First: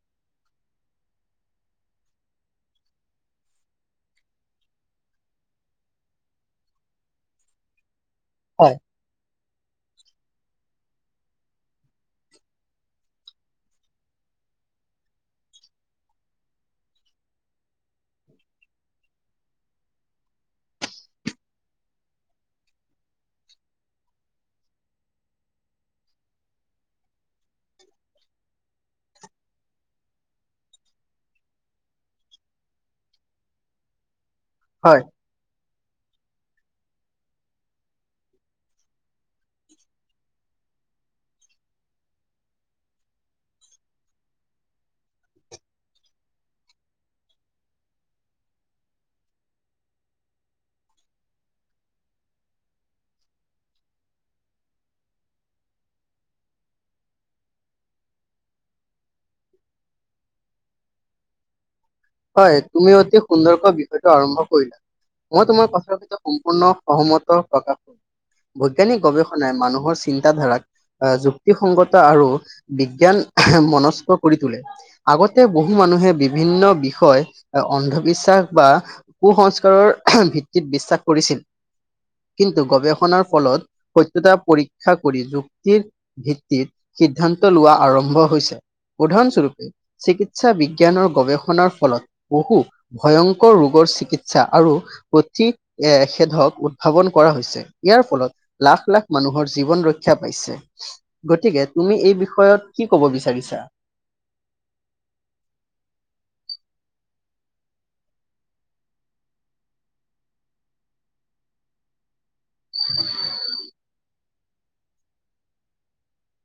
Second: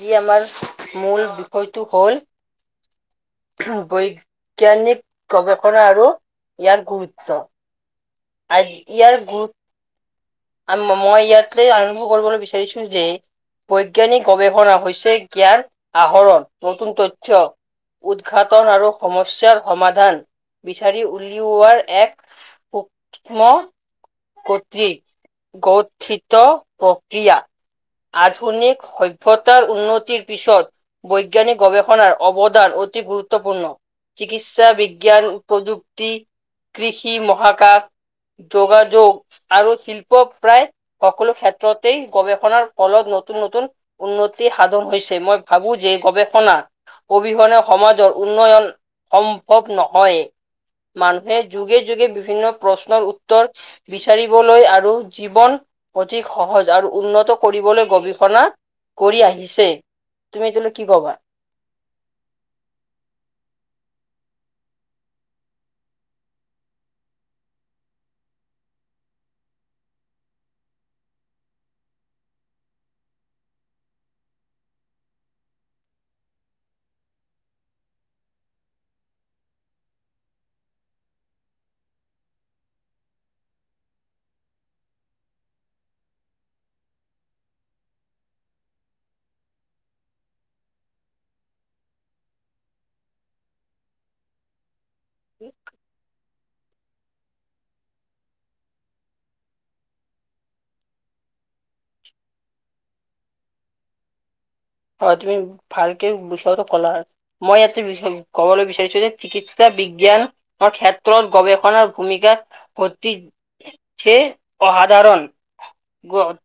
যি আমাৰ মূল বিষয়টো হ'ল বৈজ্ঞানিক গৱেষণা আৰু ইয়াৰ গুৰুত্ব। আই হয়, ইয়াৰ গুৰু ম-মই ইয়াতে আৰম্ভ কৰিবলৈ বিচাৰিছো যে বৈজ্ঞানিক গৱেষণা হৈছে জ্ঞান আহৰণ নতুন তথ্য। উদঘাটন আৰু সমস্যাৰ সমাধান বিচাৰি উলিওৱাৰ এক সূক্ষ্ম গতি গঠিত প্ৰক্ৰিয়া। আধুনিক সভৰ উন্নতিৰ পিছত বৈজ্ঞানিক গৱেষণাৰ অৱদান অতি গুৰুত্বপূৰ্ণ। চিকিৎসা হয়, বিজ্ঞান, প্ৰযুক্তি কৃষি, মহাকাশ, যোগাযোগ আৰু শিল প্ৰায় সকলো ক্ষেত্ৰতেই গৱেষণাৰ ফলত নতুন নতুন উন্নতি সাধন হৈছে, মই ভাবো যে গৱেষণা অবিহনে সমাজৰ উন্নয়ন সম্ভৱ নহয়। মানুহে যুগে যুগে বিভিন্ন প্ৰশ্নৰ উত্তৰ বিচাৰিবলৈ আৰু জীৱন অধিক সহজ আৰু উন্নত কৰিবলৈ গৱেষণা কৰি আহিছে। তুমি এইটো লৈ কি কবা? হয় তুমি অতি সুন্দৰকৈ বিষয়টো আৰম্ভ কৰিলা মই তোমাৰ কথাৰ ভিতৰত সম্পূৰ্ণ সহমত প্ৰকাশ কৰো। বৈজ্ঞানিক গৱেষণাই মানুহৰ চিন্তাধাৰাক এ যুক্তিসংগতা আৰু বিজ্ঞান মনস্ক কৰি তোলে। আগতে বহু মানুহে বিভিন্ন বি বিষয় অন্ধবিশ্বাস বা কুসস্কাৰৰ ভিত্তিত বিশ্বাস কৰিছিল। কিন্তু গৱেষণাৰ ফলত সত্যতা পৰীক্ষা কৰি যুক্তিৰ ভিত্তিত সিদ্ধান্ত লোৱা আৰম্ভ হৈছে, উদাহৰণস্বৰূপে চিকিৎসা বিজ্ঞানৰ গৱেষণাৰ ফলত বহু ভয়ংকৰ ৰোগৰ চিকিৎসা আৰু প্ৰতি এ সেধক থাপন কৰা হৈছে, ইয়াৰ ফলত লাখ লাখ মানুহৰ জীৱন ৰক্ষা পাইছে। গতিকে তুমি এই বিষয়ত কি কব বিচাৰিছা? হয় তুমি ভালকে বিষয়টো কলা মই ইয়াতে [unintelligible] ক'বলৈ বিচাৰিছো যে চিকিৎসা বিজ্ঞান ক্ষেত্ৰত গৱেষণাৰ ভূমিকা অতি কে অসাধাৰণ। গত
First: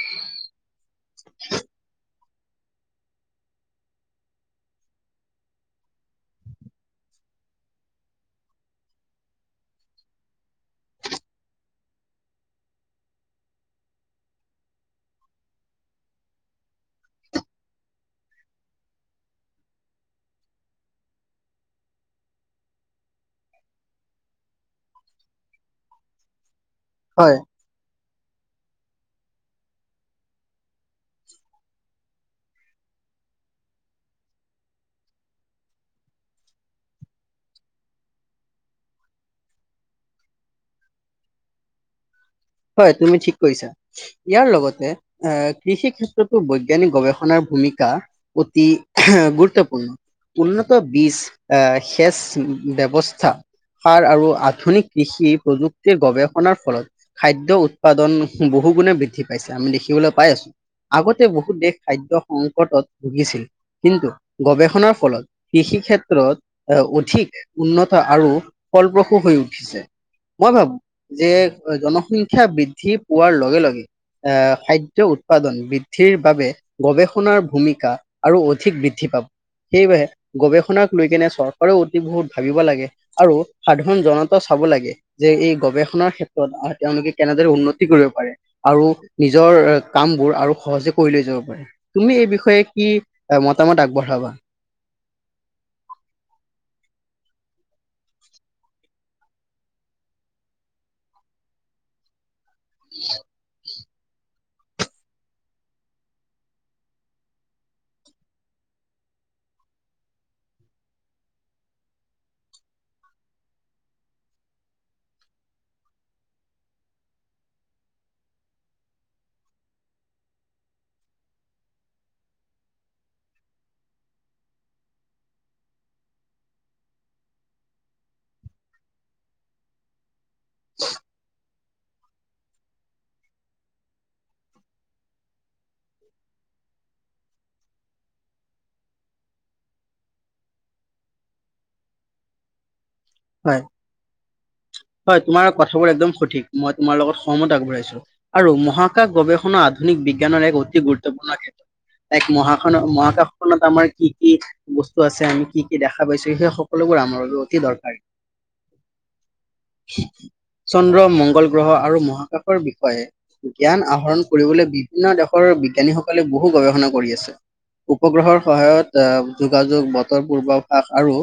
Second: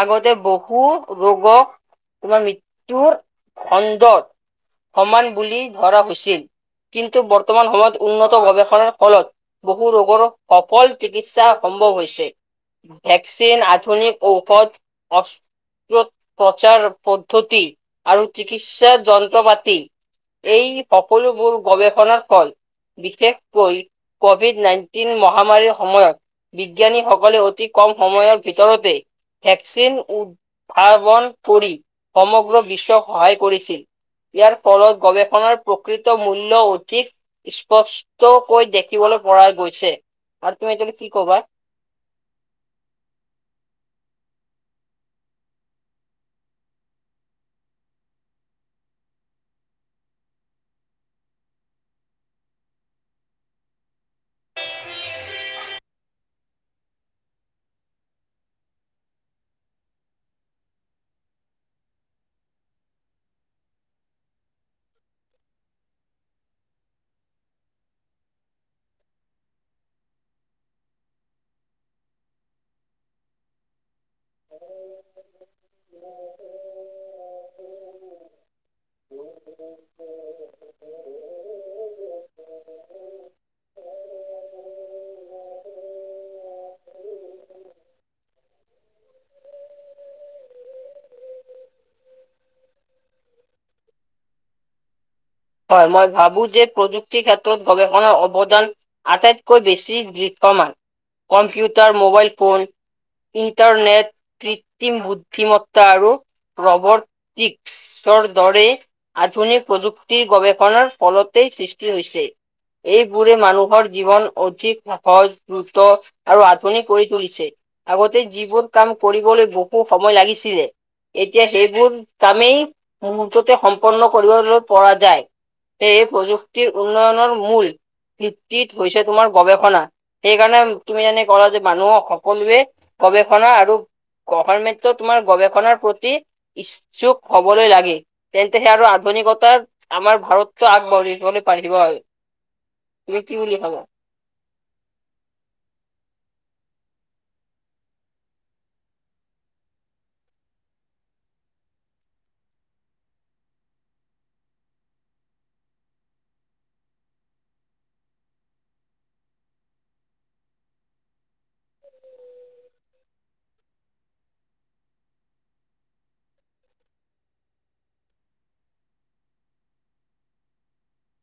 আগতে বহু ৰোগক তোমাৰ মৃ ুৰ খণ্ডৰ সমান বুলি ধৰা হৈছিল কিন্তু বৰ্তমান সময়ত উন্নত গৱেষণাৰ ফলত। বহু ৰোগৰ সফল চিকিৎসা সম্ভৱ হৈছে। ভেকচিন আধুনিক ঔষধ অ [unintelligible] প্ৰচাৰ, কতি আৰু চিকিৎসা যন্ত্ৰ পাতি। এই সকলোবোৰ গৱেষণাৰ ফল। বিশেষকৈ কভিড নাইণ্টিন মহামাৰীৰ সময়ত হয়, বিজ্ঞানীসকলে অতি- কম সময়ৰ ভিতৰতে ভেকচিন উদ্ভাৱন কৰি- সমগ্ৰ বিশ্বক সহায় কৰিছিল। ইয়াৰ ফলত গৱেষণাৰ প্ৰকৃত মূল্যৰ অধিক- স্পষ্টকৈ দেখিবলৈ পৰা গৈছে আৰু তুমি এতিয়া কি কবা। হয় তুমি ঠিক কৈছা। ইয়াৰ লগতে এ কৃষি ক্ষেত্ৰতো বৈজ্ঞানিক গৱেষণাৰ ভূমিকা- অতি গুৰুত্বপূৰ্ণ। উন্নত বীজ আহ শেচ ব্যৱস্থাৰ - সাৰ আৰু আধুনিক কৃষি প্ৰযুক্তিৰ গৱেষণাৰ ফলত, খাদ্যয় উৎপাদন বহু গুণে বৃদ্ধি পাইছে আমি দেখিবলৈ পাই আছোঁ। আগতে বহুত দেশ খাদ্য সংকটত ভুগিছিল। কিন্তু, গৱেষণাৰ ফলত- কৃষি ক্ষেত্ৰত এ অধিক উন্নত আৰু ফলপ্ৰসূ হৈ উঠিছে। মই ভাবো যে জনসংখ্যা বৃদ্ধি পোৱাৰ লগে লগে, আহ', খাদ্য উৎপাদন বৃদ্ধিৰ বাবে- গৱেষণাৰ ভূমিকা আৰু অধিক বৃদ্ধি পাব। সেইবাবে গৱেষণাক লৈ কেনে চৰকাৰে- বহুত ভাবিব লাগে। আৰু সাধাৰণ জনতাও চাব লাগে, যে এই গৱেষণাৰ ক্ষেত্ৰত- তেওঁলোকে কেনেদৰে উন্নতি কৰিব পাৰে। আৰু নিজৰ কাম বোৰ আৰু সহজে কৰি লৈ যাব পাৰে। তুমি এই বিষয়ে কি মতামত আগবঢ়াবা। হয় মই ভাবোঁ যে প্ৰযুক্তিৰ ক্ষেত্ৰত গৱেষণাৰ অৱদান- আটাইতকৈ বেছি বৃক্ষমান। কম্পিউটাৰ মোবাইল- ফোন ইণ্টাৰনেট- ক্ৰিম বুদ্ধিমত্তা আৰু প্ৰৱৰ্তিক- বিশ্বৰ দৰে আধুনিক প্ৰযুক্তিৰ গৱেষণাৰ ফলতেই সৃষ্টি হৈছে। এইবোৰে মানুহৰ জীৱন অধিক সহজ দ্ৰুত- আৰু আধুনিক কৰি তুলিছে। আগতে যিবোৰ কাম কৰিবলৈ বহু সময় লাগিছিলে - এতিয়া সেইবোৰ কামেই মুহ্ততে সম্পন্ন কৰিবলৈ পৰা যায়। সেয়ে প্ৰযুক্তিৰ উন্নয়নৰ মূল ভিত্তিত হৈছে তোমাৰ গৱেষণা। সেইকাৰণে তুমি জানি কৰা যে- মানুহক সকলোৱে গৱেষণা আৰু গভাৰ মেনটত তোমাৰ গৱেষণাৰ- প্ৰতি ইচ্ছুক হবলৈ লাগে। তেন্তে সেইয়া আৰু আধুনিকতাৰ আমাৰ ভাৰতত আগবঢ়িবলৈ বাঢ়িব হয়। তুমি কি হয়? বুলি ভাবা? হয় তোমাৰ কথাবোৰ একদম সঠিক মই তোমাৰ লগত সময় আগবঢ়াইছোঁ। আৰু মহাকাশ গৱেষণা আধুনিক বিজ্ঞানৰ এক অতি গুৰুত্বপূৰ্ণ ক্ষেত্ৰত- তাইক মহাাসনত মহাকাশখনত আমাৰ কি কি- বস্তু আছে আমি কি কি দেখা পাইছো সকলোবোৰ আমাৰ বাবে অতি দৰকাৰী। [inaudible] চন্দ, মংগল আৰু মহাকাশৰ বিষয়ে- জ্ঞান আহৰণ কৰিবলৈ বিভিন্ন দেশৰ বিজ্ঞানীসকলে বহু গৱেষণা কৰি আছে। উপগ্ৰহৰ সহায়ত আহ যোগাযোগ, বতৰ, পূৰ্বাভাস আৰু,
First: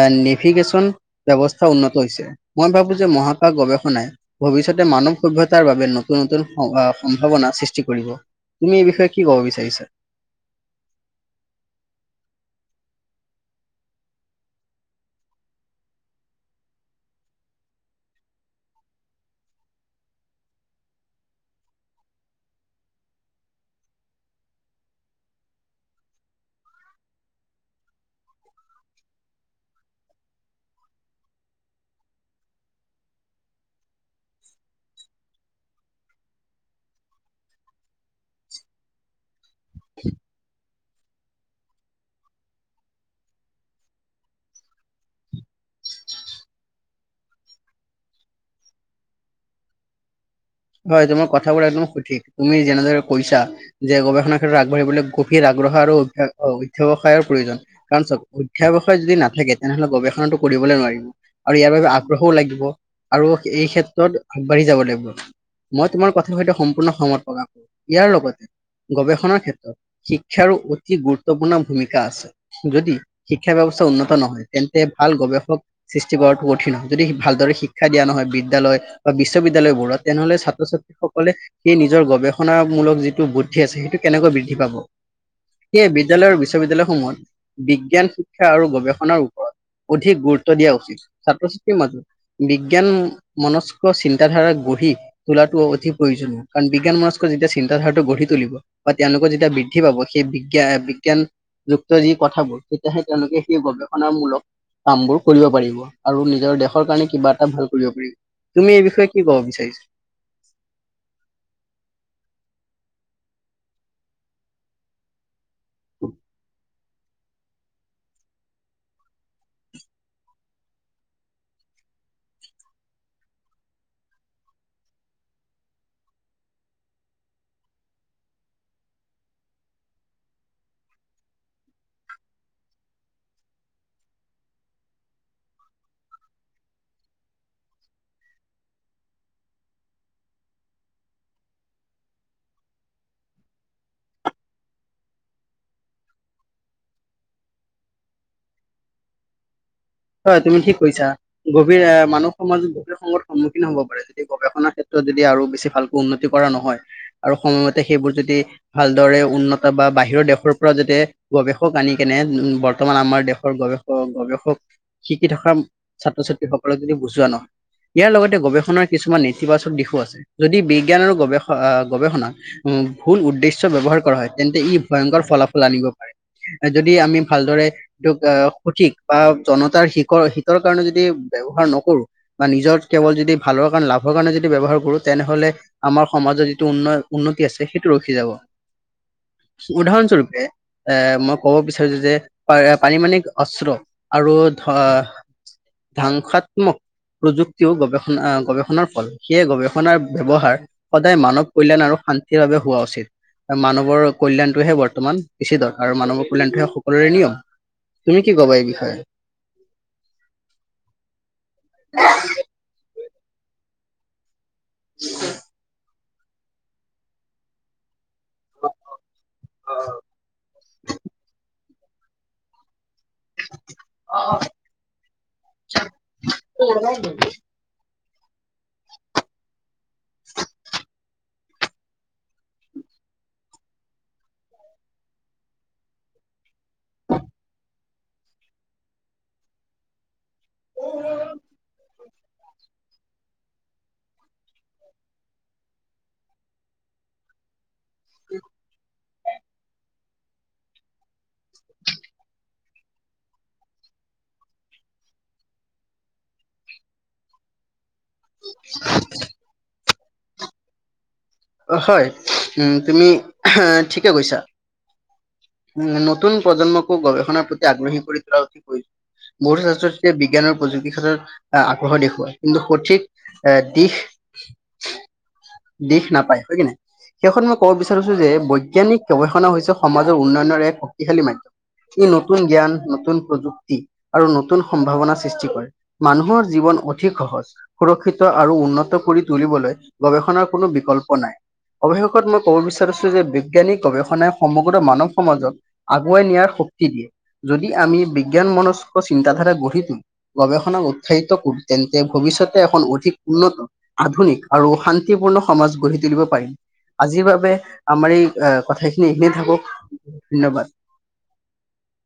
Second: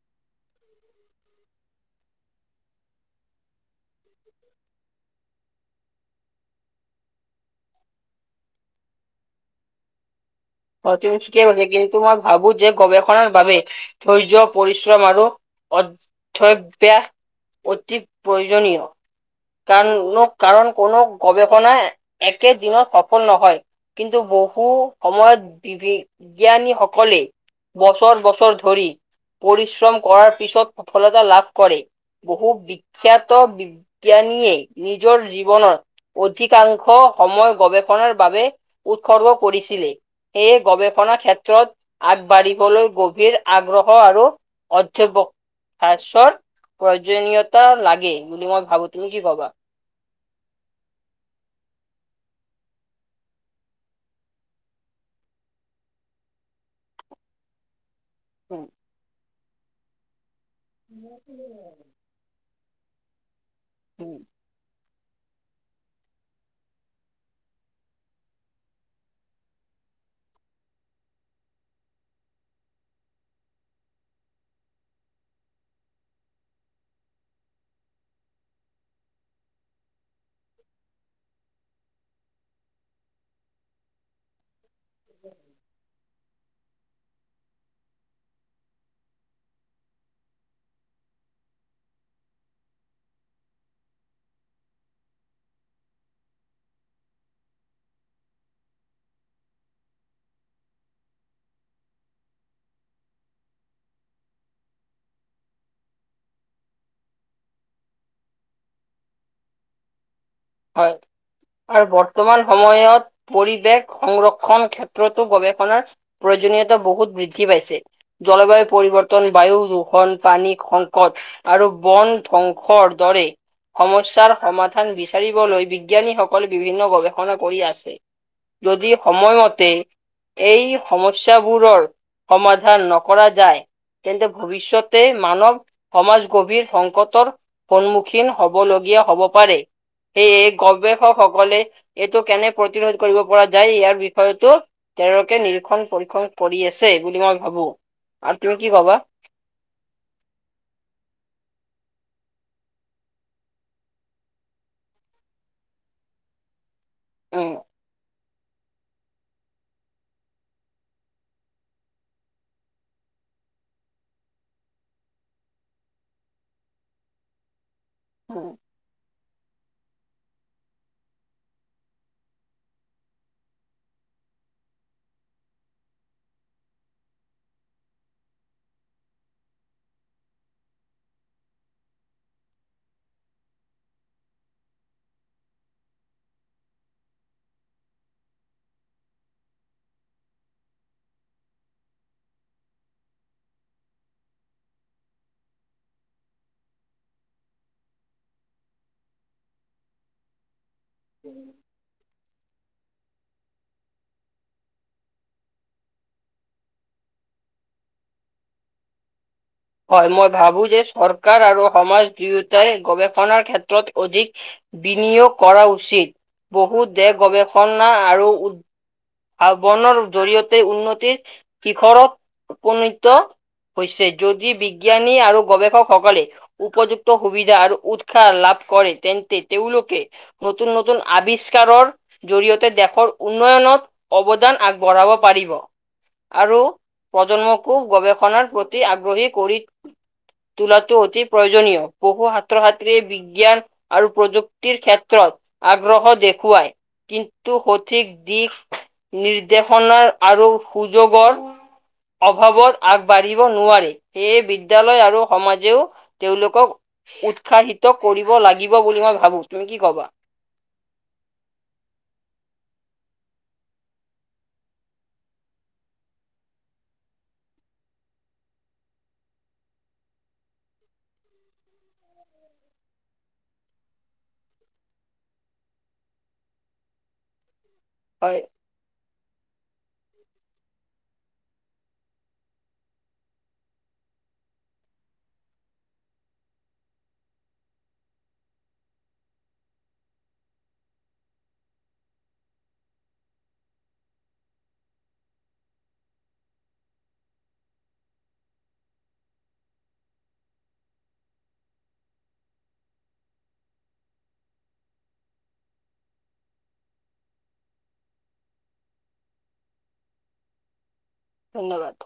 আ নেভিগেশ্বন, ব্যৱস্থা উন্নত হৈছে। মই ভাবো যে মহাকাশ গৱেষণাই ভৱিষ্যতে মানৱ সভ্যতাৰ- নতুন নতুন স সম্ভাৱনাৰ সৃষ্টি কৰিব তুমি এই বিষয়ে কি ক'ব বিচাৰিছা। অ তুমি ঠিকেই কৈছা কিন্তু তোমাৰ ভাবো যে গৱেষণাৰ বাবে। ধৈৰ্য্য পৰিশ্ৰম আৰু অধ্যতব্যাস। অতি প্ৰয়োজনীয়। কাৰণ কাৰণ কোনো গৱেষণাই একে দিনত সফল নহয়। কিন্তু বহু সময়ত বি বিজ্ঞানীসকলে। বছৰ বছৰ ধৰি। পৰিশ্ৰম কৰাৰ পিছত সফলতা লাভ কৰে বহু বিখ্যাত বি। বিজ্ঞানীয়ে নিজৰ জীৱনৰত। অধিকাংশ সময় গৱেষণাৰ বাবে উৎসৰ্গ কৰিছিলে। সেয়ে গৱেষণা ক্ষেত্ৰত আগবাঢ়িবলৈ গভীৰ আগ্ৰহ আৰু অধ্যাপক। ফাশ্চৰ প্ৰয়োজনীতা লাগে বুলি মই ভাবো তুমি কি ভাবা? হয় তোমাৰ কথাবোৰ একদম সঠিক তুমি যেনেদৰে কৈছা। যে গৱেষণাৰ ক্ষেত্ৰত আগবাঢ়িবলৈ গভীৰ আগ্ৰহ আৰু অভ্যা অধ্যাৱসায়ৰ প্ৰয়োজন। কাৰণ চাওঁক উম, অধ্যাৱসায় যদি নাথাকে তেনেহলে গৱেষণাটো কৰিবলৈ নোৱাৰিব আৰু ইয়াৰ বাবে। আগ্ৰহও লাগিব আৰু এই উম, ক্ষেত্ৰত আগবাঢ়ি যাব লাগিব। মই তোমাৰ কথাৰ সৈতে সম্পূৰ্ণ সহমত প্ৰকাশ কৰো ইয়াৰ লগতে গৱেষণাৰ ক্ষেত্ৰত। শিক্ষাৰো অতি গুৰুত্বপূৰ্ণ ভূমিকা আছে। যদি শিক্ষা ব্যৱস্থা উন্নত নহয় তেন্তে ভাল গৱেষক। সৃষ্টি কৰাটো কঠিন হয় যদি ভালদৰে শিক্ষা দিয়া নহয় বিদ্যালয় বা বিশ্ববিদ্যালয়বোৰত। তেনেহলে ছাত্ৰ- ছাত্ৰীসকলে সেই নিজৰ গৱেষণাামূলক যিটো। উঠি আছে সেইটো কেনেকৈ বৃদ্ধি পাব সেয়ে বিদ্যালয়ৰ। বিশ্ববিদ্যালয়সমূহত বিজ্ঞান শিক্ষা আৰু গৱেষণাৰ ওপৰত অধিক গুৰুত্ব দিয়া উচিত। ছাত্ৰ ছাত্ৰীৰ মাজত বিজ্ঞান মনস্ক চিন্তাধাৰা গঢ়ি। তোলাটো অতি প্ৰয়োজনীয় কাৰণ বিজ্ঞান মনস্ক যেতিয়া চিন্তাধাৰা গঢ়ি তুলিব। বা তেওঁলোকৰ যেতিয়া বৃদ্ধি পাব সেই বিজ্ঞা বিজ্ঞান। যুক্ত যি কথাবোৰ তেতিয়াহে তেওঁলোকে সেই গবেষণামূলক। কামবোৰ কৰিব পাৰিব আৰু নিজৰ দেশৰ কাৰণে কিবা এটা ভাল কৰিব পাৰিব। তুমি এই বিষয়ে কি কব বিচাৰিছা? হয় আৰু বৰ্তমান সময়ত পৰিৱেশ সংৰক্ষণ ক্ষেত্ৰতো গৱে। আপোনাৰ প্ৰয়োজনীয়তা বহুত বৃদ্ধি পাইছে। জলবায়ু পৰিৱৰ্তন, বায়ু দূষন, পানী সংকট। আৰু বন ধ্বংসৰ দৰে সমস্যাৰ সমাধান বি। বিচাৰিবলৈ বিজ্ঞানীসকল বিভিন্ন গৱেষণা কৰি আছে যদি সময়মতে- এই সমস্যাবোৰৰ সমাধান নকৰা যায়। তেন্তে ভৱিষ্যতে মানৱ সমাজ গভীৰ সংকটৰ। সন্মুখীন হ'ব লগীয়া হ'ব পাৰে। সেয়ে গৱেষকসকলে এইটো কেনে প্ৰতিৰোধ কৰিব পৰা যায় ইয়াৰ বিষয়তো। তেওঁলোকে নিৰীক্ষণ পৰীক্ষণ কৰি আছে বুলি মই ভাবো আৰু তুমি কি ভাবা। হয়, তুমি ঠিক কৈছা। গভীৰ এ মানৱ সমাজত গভীৰ সংকত সন্মুখীন হ'ব পাৰে যদি গৱেষণাৰ ক্ষেত্ৰত যদি আৰু বেছি ভাল উন্নতি কৰা নহয় আৰু সময়মতে সেইবোৰ যদি ভালদৰে উন্নত বা বাহিৰৰ দেশৰ পৰা যাতে গৱেষক আনি কেনে বৰ্তমান আমাৰ দেশৰ গৱেষক গৱেষক শিকি থকা ছাত্ৰ-ছাত্ৰী সকলক যদি বুজোৱা ন, ইয়াৰ লগতে উম। গৱেষণাৰ কিছুমান নিতিবাচক দিশো আছে। যদি বিজ্ঞান আৰু গৱেষ অ গৱেষণাক উম ভুল উদ্দেশ্য ব্যৱহাৰ হয় তেন্তে ই ভয়ংকৰ ফলাফল আনিব পাৰে। যদি আমি ভালদৰে, এইটোক অ সঠিক বা জনত তাৰ সিকৰ-হিতৰ কাৰণে যদি ব্যৱহাৰ নকৰো বা নিজৰ কেৱল যদি ভালৰ কাৰণে, লাভৰ কাৰণে যদি ব্যৱহাৰ কৰোঁ তেনেহলে আমাৰ সমাজৰ যিটো উন্ন-উন্নতি আছে, সেইটো ৰখি যাব। উদাহৰণস্বৰূপে এ মই ক'ব বিচাৰো যে পা-পাৰিমাণিক অস্ত্ৰ আৰু ধ ধ্বাংসাত্মক প্ৰযুক্তিও গৱেষণা অ গৱেষণাৰ ফল। সেয়ে গৱেষণাৰ ব্যৱহাৰ সদায় মানৱ কল্যাণ আৰু শান্তিৰ বাবে হোৱা উচিত। মানৱৰ কল্যাণটোহে বৰ্তমান বেছি দৰকাৰ। মানৱৰ কল্যাণটোহে সকলোৰে নিয়ম। তুমি কি কবা এই বিষয়ে? হয়, মই ভাবো যে চৰকাৰ আৰু সমাজ দুয়োটাই গৱেষণাৰ ক্ষেত্ৰত অধিক বিনিয়োগ কৰা উচিত। বহু দেশ গৱেষণা আৰু উ [unintelligible] জৰিয়তে উন্নতিৰ শিখৰত উপনীত হৈছে। যদি বিজ্ঞানী আৰু গৱেষকসকলে উপযুক্ত সুবিধা আৰু উৎ ক্ষা লাভ কৰে, তেন্তে তেওঁলোকে নতুন নতুন আৱিষ্কাৰৰ জৰিয়তে দেশৰ উন্নয়নত অৱদান আগবঢ়াব পাৰিব আৰু প্ৰজন্মকো গৱেষণাৰ প্ৰতি আগ্ৰহী কৰি তোলাটো অতি প্ৰয়োজনীয়। বহু সাত্ৰ-সাত্ৰীয়ে বিজ্ঞান আৰু প্ৰযুক্তিৰ ক্ষেত্ৰত আগ্ৰহ দেখুৱায়। কিন্তু সঠিক দিশ নিৰ্দেশনাৰ আৰু সুযোগৰ অভাৱত আগবাঢ়িব নোৱাৰে। সেয়ে বিদ্যালয় আৰু সমাজেও তেওঁলোকক উৎসাহিত কৰিব লাগিব বুলি মই ভাবো। তুমি কি কবা? অ' হয়। উম, তুমি অহ ঠিকে কৈছা। উম, নতুন প্ৰজন্মকো গৱেষণাৰ প্ৰতি আগ্ৰহী কৰি তোলাৰ অতি প্ৰয়োজন। বহুতো ছাত্ৰ-ছাত্ৰীয়ে বিজ্ঞান আৰু প্ৰযুক্তিৰ ক্ষেত্ৰত আহ আগ্ৰহ দেখুওৱায়, কিন্তু সঠিক এ দিশ, দিশ নাপায়, হয় কি নাই? শেষত মই ক'ব বিচাৰিছো যে, হয়, বৈজ্ঞানিক গৱেষণা হৈছে সমাজৰ উন্নয়নৰ এক শক্তিশালী মাধ্যম। ই নতুন জ্ঞান, নতুন প্ৰযুক্তি আৰু নতুন সম্ভাৱনা সৃষ্টি কৰে। মানুহৰ জীৱন অধিক সহজ সুৰক্ষিত আৰু উন্নত কৰি তুলিবলৈ গৱেষণাৰ কোনো বিকল্প নাই। অৱশেষত মই ক'ব বিচাৰিছো যে, বিজ্ঞানিক গৱেষণাই সম গ্ৰ মানৱ সমাজক আগুৱাই নিয়াৰ শক্তি দিয়ে। যদি আমি বিজ্ঞান মনস্ক চিন্তাধাৰা গঢ়ি তোলোঁ গৱেষণা উৎসাহিত কৰো তেন্তে ভৱিষ্যতে এখন অধিক উন্নত আধুনিক আৰু শান্তিপূৰ্ণ সমাজ গঢ়ি তুলিব পাৰিম। আজিৰ বাবে আমাৰ এই অ কথাখিনি এইখিনিয়ে থাকক, ধন্যবাদ। ধন্যবাদ।